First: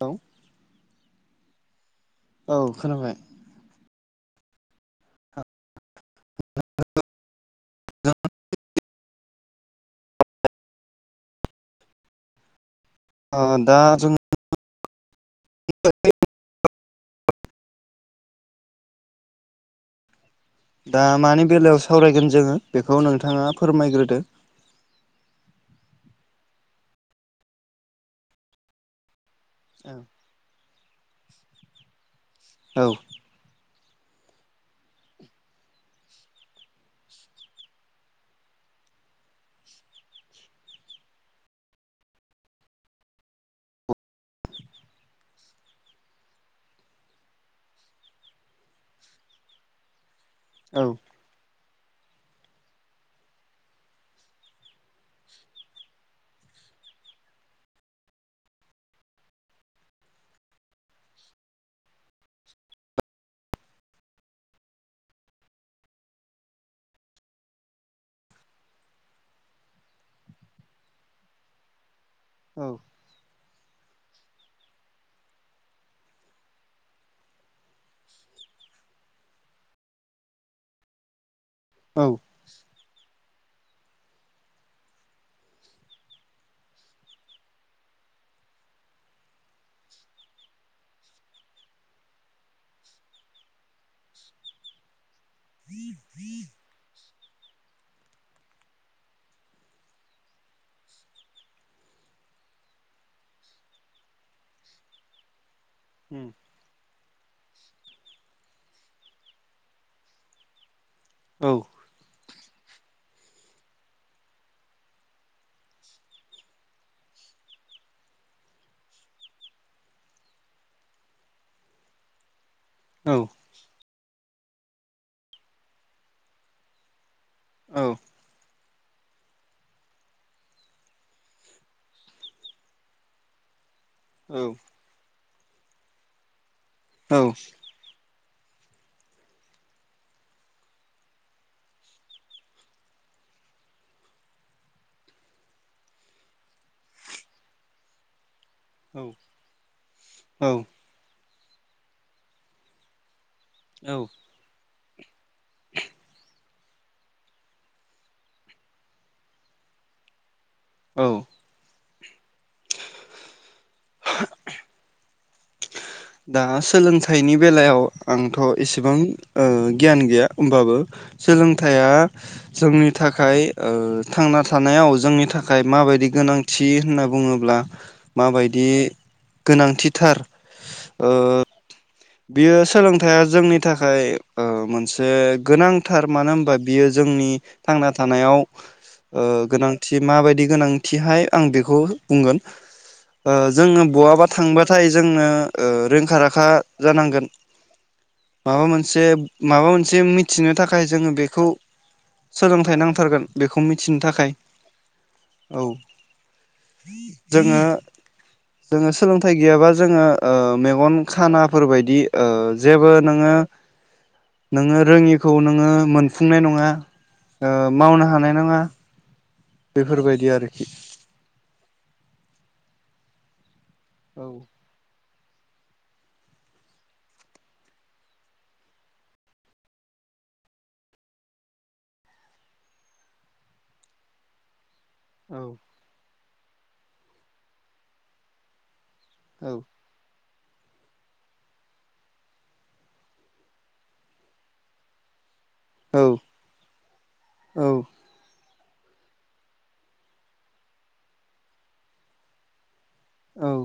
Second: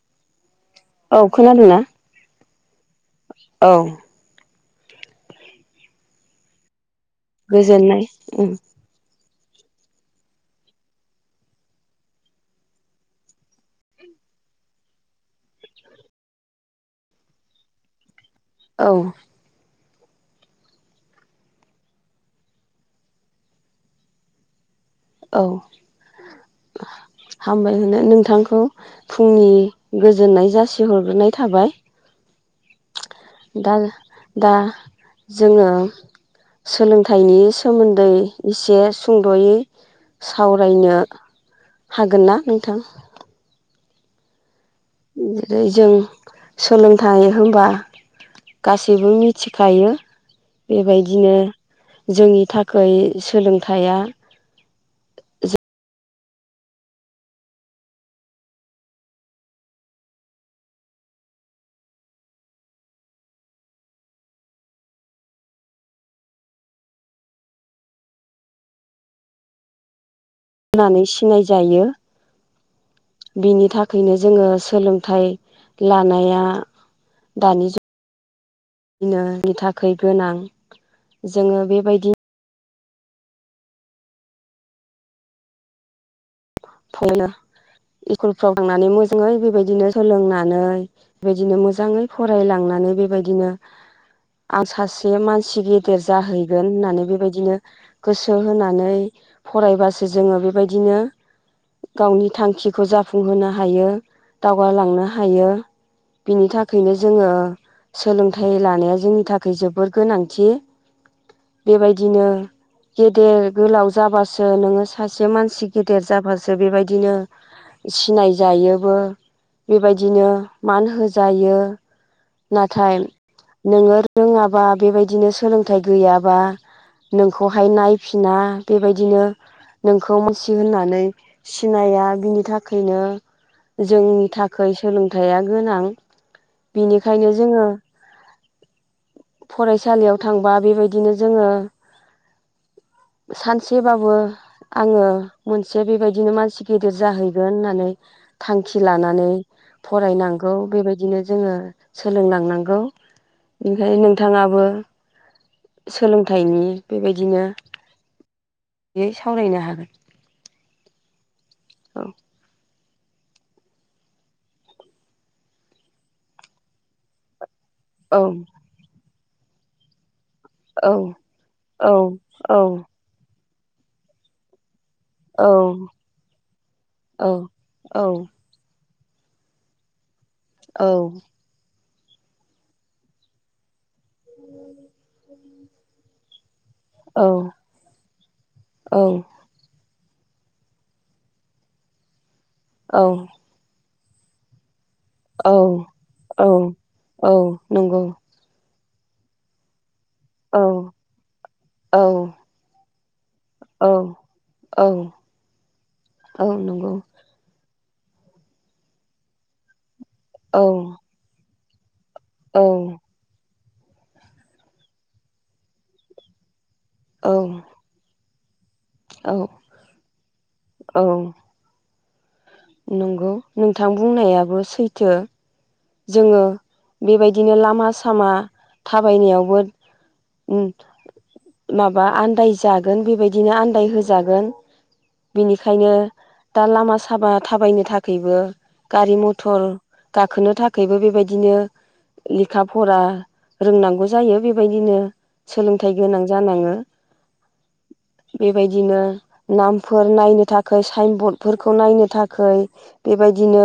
औ औ खोनादों ना औ खोनाबाय [unintelligible] गोजोननाय उम ओ दा जों औ दा मानि बेलायाव सावरायगोन जोङो बेखौ नोंथाङा फोरमायग्रोदो औ हामबाय होनो नोंथांखौ फुंनि औ गोजोननाय जासि सि हरग्रोनाय थाबाय औ दा दा जोङो सोलोंथाइनि सोमोन्दै एसे सुंद'यै सावरायनो हागोन ना नोंथां जेरै जों सोलोंथाइ होनबा गासैबो मिथिखायो औ बेबायदिनो जोंनि थाखाय सोलोंथाइया होननानै सिनाय जायो औ बिनि थाखायनो जोङो सोलोंथाइ लानाया दानि जुगावनायनि थाखाय गोनां जोङो औ बेबायदि फरायनो स्कुलफ्राव थांनानै मोजाङै बेबायदिनो सोलोंनानै बेबायदिनो मोजाङै फरायलांनानै बेबायदिनो आं सासे जे मानसि गेदेर जाहैगोन होननानै बेबायदि बिदिनो गोसो होनानै फरायबासो जोङो बेबायदिनो गावनि थांखिखौ जाफुंहोनो हायो दावगालांनो हायो बिनि थाखायनो जों जोङो सोलोंथाइ लानाया जोंनि थाखाय जोबोर गोनांथि औ बेबायदिनो गेदेर गोलाव जाबासो नोङो सासे मानसि गेदेर जाबास सो बेबायदिनो सिनायजायोबो बेबायदिनो मान होजायो नाथाय नोङो रोङाबा बेबायदिनो सोलोंथाइ गैयाबा नोंखौहाय नायफिना बेबायदिनो नोंखौ मानसि होननानै सिनाया बिनि थाखायनो जोंनि थाखाय सोलोंथाइ थाइया गोनां बिनिखायनो जोङो फरायसालियाव थांबा बेबायदिनो जोङो सानसेबाबो आङो मोनसे बेबायदि बिदिनो मानसि गेदेर जाहैगोन होननानै थांखि लानानै औ फरायनांगौ बेबायदिनो जोङो सोलोंलांनांगौ औ ओनिफ्रायाय नोंथाङाबो सोलोंथाइनि बेबायदिनो सावरायनो हागोन औ औ [inaudible] दा सोलोंथाइनि बे बेलायाव औ आंथ' एसेबां गियान गैया होमबाबो औ सोलोंथाइया औ जोंनि थाखाय थांना थानायाव जोंनि थाखाय औ माबायदि गोनांथि होनना औ बुङोब्ला औ माबायदि गोनांथिथार औ ओ बियो सोलोंथाइया जोंनि थाखाय मोनसे गोनांथार मानो होनबा बियो औ जोंनि थांना थानायाव गोनां थि माबायदि गोनांथिहाय आं बेखौ बुंगोन औ जोङो बहाबा थांबा नाथाय जोंनो औ रोंखा औ राखा जानांगोन औ नंगौ माबा मोनसे माबा मोनसे जे मिथिनो औ थाखाय जोङो बेखौ औ सोलोंथाइ नांगौ नांथारगोन बेखौ औ मिथिनो थाखाय औ औ औ नंगौ जोङो जोङो सोलोंथाइ गैयाबा जोङो औ मेगन खाना फोरबायदि औ जेबो नोङो नोङो रोङिखौ नोङो मोनफुंनाय नङा औ मावनो हानाय नोङो औ बेफोरबायदि आरोखि औ नंगौ नोंथां औ बुंनायाबो सैथो जोङो बेबायदिनो लामा सामा थाबायनायावबो माबा आन्दाय जागोन बेबायदिनो आन्दाय होजागोन औ बेनिखायनो दा लामा सामा थाबायनो थाखायबो गारि औ मथर गाखोनो थाखाय थाखायबो बेबायदिनो लेखा फरा रोंनांगौ जायो बेबायदिनो सोलोंथायाइ औ गोनां जानाङो। औ बेबायदिनो नामफोर नायनो थाखाय साइनबर्डफोरखौ नायनो थाखाय। औ बेबायदिनो।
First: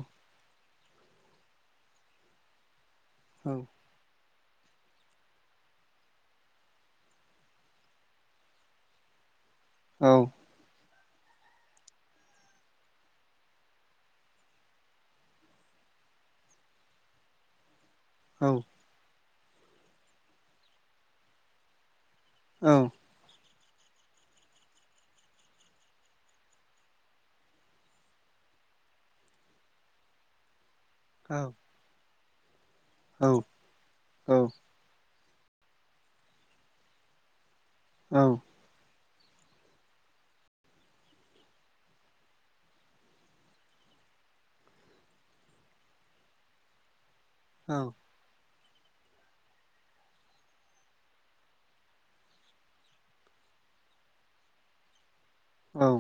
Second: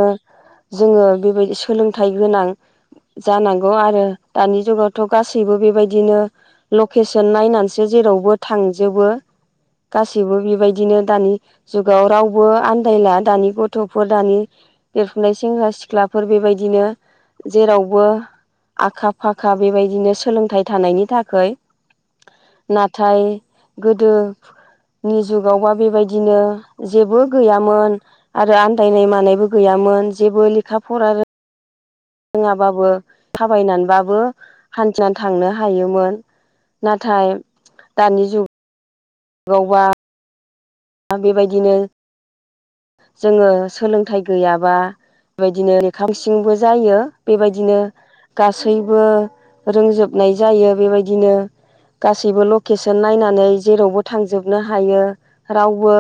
जोङो बेबाय सोलों। थाइ गोनां। औ जानांगौ आरो। दानि जुगावथ' गासैबो बेबायदिनो लकेसन नायनानैसो जेरावबो थांजोबो। औ गासैबो बेबायदिनो। दानि जुगाव रावबो आन्दायला दानि गथ'फोर दानि देरफुनाय सेंग्रा सिख्लाफोर बेबाय। दिनो जेराव। बो औ आखा। फाखा बेबायदिनो सोलोंथाइ थानायनि थाखै। नाथाय। गोदोनि जुगावबा बेबायदिनो जेबो गैयामोन आरो आन्दायनाय मानायबो गैयामोन जेबो लेखा फरा। औ। [inaudible] बाबो थाबायनानैबो थांनो हायोमोन नाथाय। दानि जुग। गावबा। दा बेबायदिनो। जोङो सोलोंथाइ गैयाबा बेदिनो सिंबो जायो। बेबायदिनो। गासैबो रोंजोबनाय जायो बेबायदिनो गासैबो लकेसन नायनानै जेरावबो थांजोबनो हायो। रावबो।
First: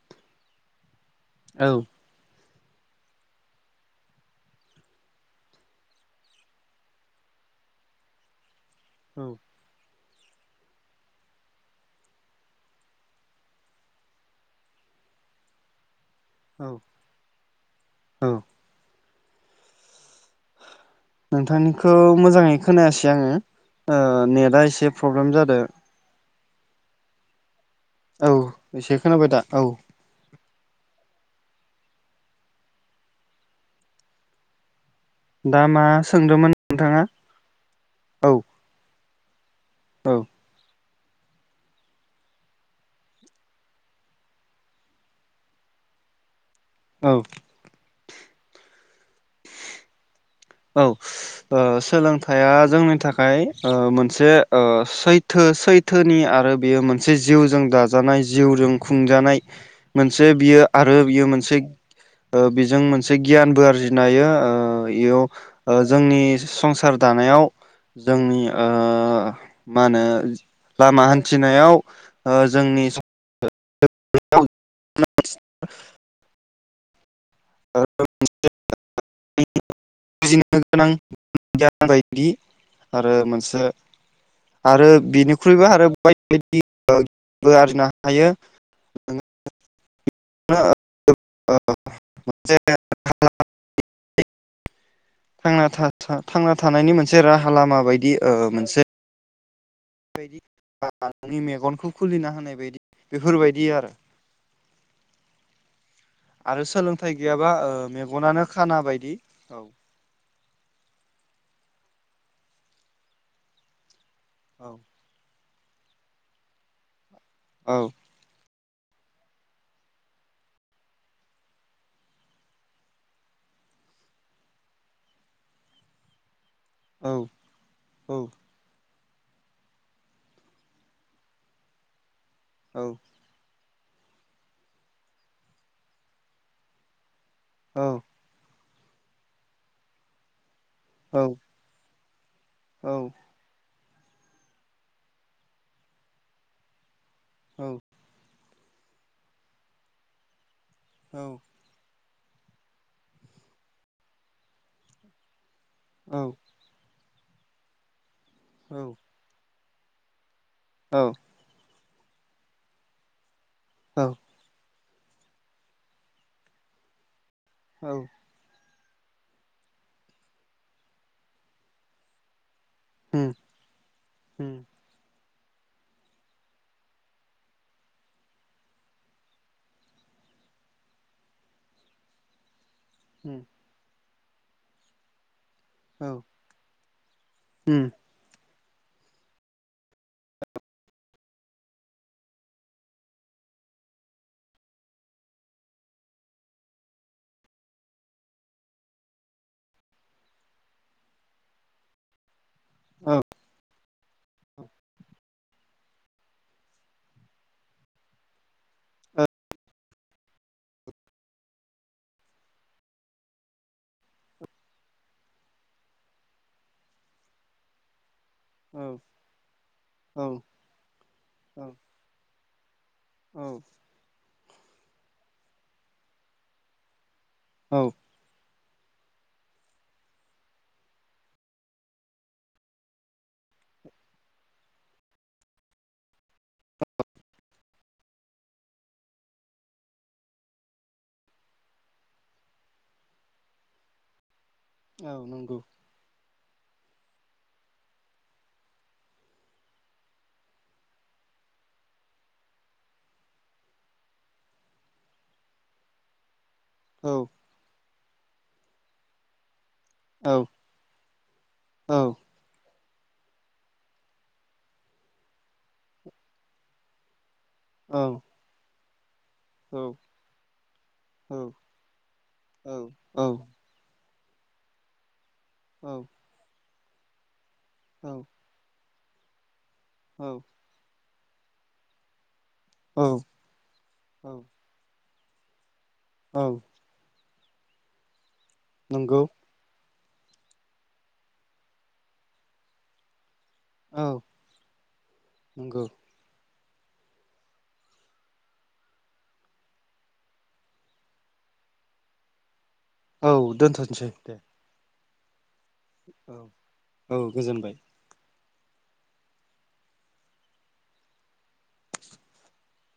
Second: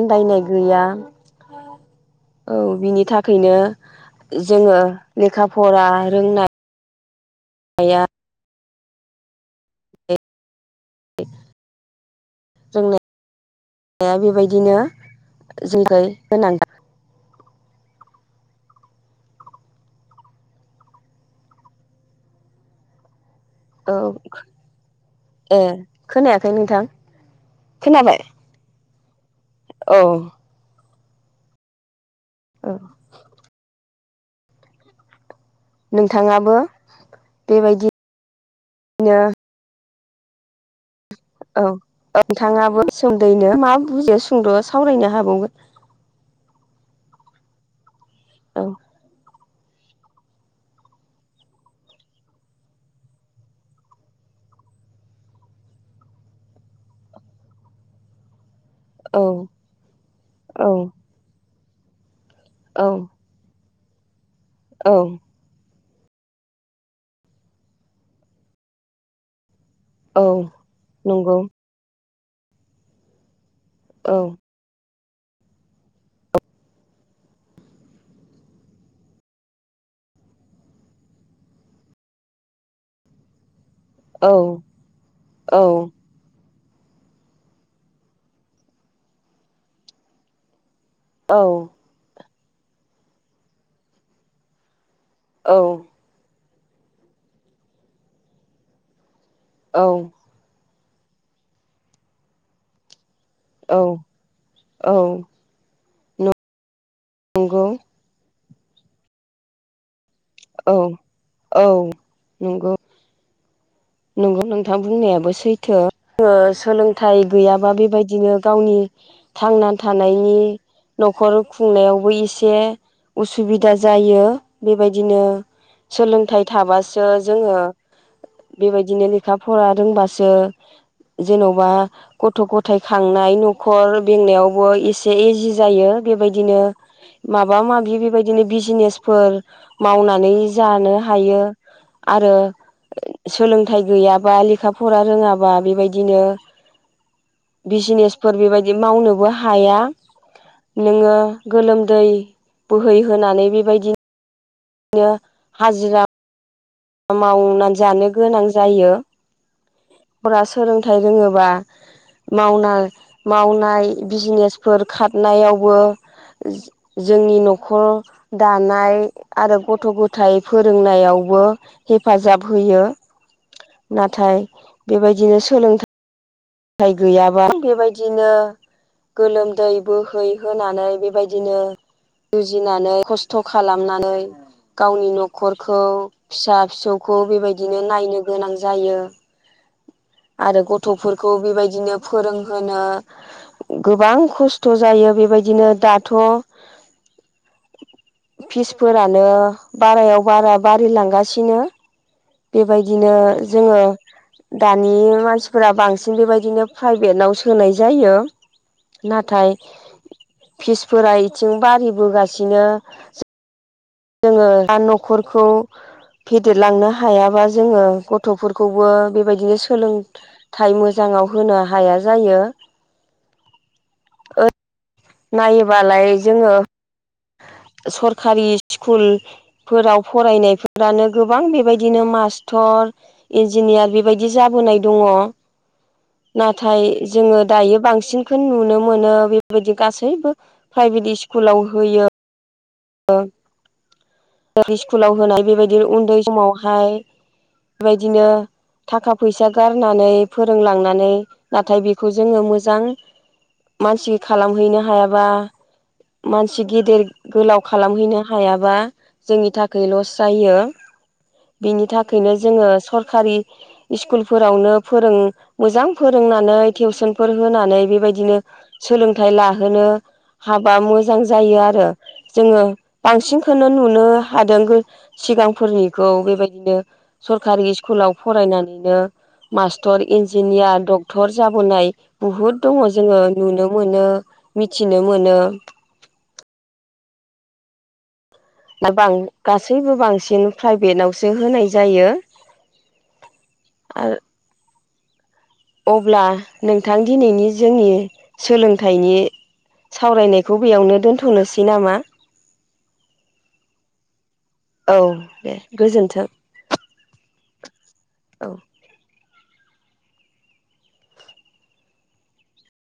आन्दायनाय गैया। औ। औ बिनि थाखायनो जोङो लेखा फरा रोंनाय। या। औ। [unintelligible] बेबायदिनो [unintelligible] औ औ। नोंथांनिखौ मोजाङै खोनायासै आङो। औ ओ नेटआ एसे प्रब्लेम जादो। खै नोथां। खोनाबाय? एसे खोनाबाय दा। औ। औ। दा मा सोंदोंमोन नोंथाङाबो नोंथाङा औ। बिदिनो। औ। औ औ नोंथाङाबो सोमोन्दैनो मा बुजि सुंद' सावरायनो हाबावगोन। औ। औ। औ सोलोंथाइया जोंनि थाखाय मोनसे सैथो सैथोनि आरो बेयो मोनसे जिउजों दाजानाय जिउजों। औ खुंजानाय मोनसे औ बियो आरो बियो मोनसे। बेजों औ मोनसे गियानबो आरजिनो। हायो। ओ औ। इयाव जोंनि संसार दानायाव जोंनि। मा होनो औ लामा नंगौ हान्थिनायाव। ओ जोंनि। औ। [inaudible] [inaudible] बुजिनो गोनां गय बायदि आरो मोनसे। औ आरो औ बिनिख्रुइबो आरो बायदि। आरजिनो हायो। [inaudible] [inaudible] औ मोनसे। थांना था थां। थानायनि मोनसे राहा लामा बायदि मोनसे। औ। बा नोंनि मेगनखौ खुलिना होनाय बायदि। बेफोरबायदि आरो औ औ आरो सोलोंथाइ गैयाबा नंगौ मेगनानो खाना बायदि औ औ औ नंगौ नोंगौ नोंथां औ बुंनायाबो सै थो सोलों थाय गैयाबा औ बेबायदिनो गावनि थांना थानायनि न'खर खुंनायावबो एसे उसुबिदा जायो बेबायदिनो सोलोंथाइ थाबासो औ जोङो औ बिदिनो लेखा फरा रोंबासो जेन'बा गथ' गथाय औ खांनाय न खर बेंनायावबो एसे इजि जायो बेबायदिनो माबा औ माबि बेबायदिनो बि जिनेसफोर मावनानै जानो औ हायो आरो औ सोलोंथाइ गैयाबा लेखा फरा रोङाबा बेबायदिनो औ बिजिनेसफोर बेबायदि मावनोबो हाया नोङो औ गोलोमदै बोहैहोनानै बेबायदिनो [inaudible] हाजिरा मावनानै जानो गोनां औ जायो फरा सोलोंथाइ औ रोङोबा मावनो मावनाय औ बिजिनेसफोर खारनायावबो जोंनि न'खर औ दा नाय आरो गथ' गथायाइ फोरोंनायावबो हेफाजाब होयो उम नाथाय उम बेबादिनो सोलों थाय गैयाबा बेबायदिनो गोलोमदै बोहै होनोनानै बेबायदिनो गिनानै उम खस्थ खालामनानै गावनि न नखरखौ औ फिसा फिसौखौ बेबायदिनो उम नायनो गोनां जायो आरो गथफोरखौ बेबायदिनो फोरोंहोनो गोबां खस्थ जायो बेबायदिनो दाथ फिसफोरानो बारायाव बारा बारिलांगासिनो। बेबायदिनो औ जोंङो दानि मानसिफोरा बांसिन बेबायदिनो प्राइभेटाव सोनाय जायो औ नाथाय फिसफोरा इथिं बारिबोगासिनो जोंङो दा नखरखौ फेदेरलांनो हायाबा जोङो ग- थफोरखौबो बेबायदिनो औ सोलोंथाइ मोजांङाव होनो हाया जायो औ ओ नायोबालाय जोंङो औ सरकारि स्कुल फोराव फरायनायफोरानो गोबां बेबायदिनो मास्टर इन्जिनियार बेबायदि जाबोनाय दंङ नाथाय जोंङो दायो बांसिनखौ नुनो मोनो बेबायदि गासैबो प्राइभेट स्कुलाव होयो [unintelligible] स्कुलाव औ होनाय नंगौ बेबायदि उन्दै समाव बेहाय बेबायदिनो थाखा फैसा गारनानै फोरोंलांनानै नाथाय बेखौ जोंङो मोजां मानसि खालामहैनो हायाबा गिदिर औ गोलाव खालाम हैनो हायाबा जोंनि थाखाय लस औ औ जायो बिनि औ थाखायनो जोंङो सर- कारि स्कुलफोरावनो फोरों मोजां फोरोंनानै टिउसन फोर होनानै औ बेबायदिनो सोलों- थाय लाहोनो हाबा मोजां जायो आरो जोंङो औ औ बांसिनखौनो नु- [unintelligible] हादों औ सिगांफोरनिखौ बेबायदिनो सर- खारि औ स्कुलाव फरायनानैनो मास्टर औ इन्जिनियार दा डक्टर जाबोनाय बुहुद दंङ जोंङो नुनो मोनो औ मि नो मोनो औ दा बां नंगौ गासैबो बां- सिन प्राइभेनावसो होनाय जायो। औ आरो नंगौ अब्ला नोंथां दिनैनि जोंनि सोलोंथाइनि सावरायनायखौ बेयावनो दोन्थ'नोसै नामा? औ दोनथ'नोसै दे। औ दे गोजोन्थों औ औ गोजोनबाय। औ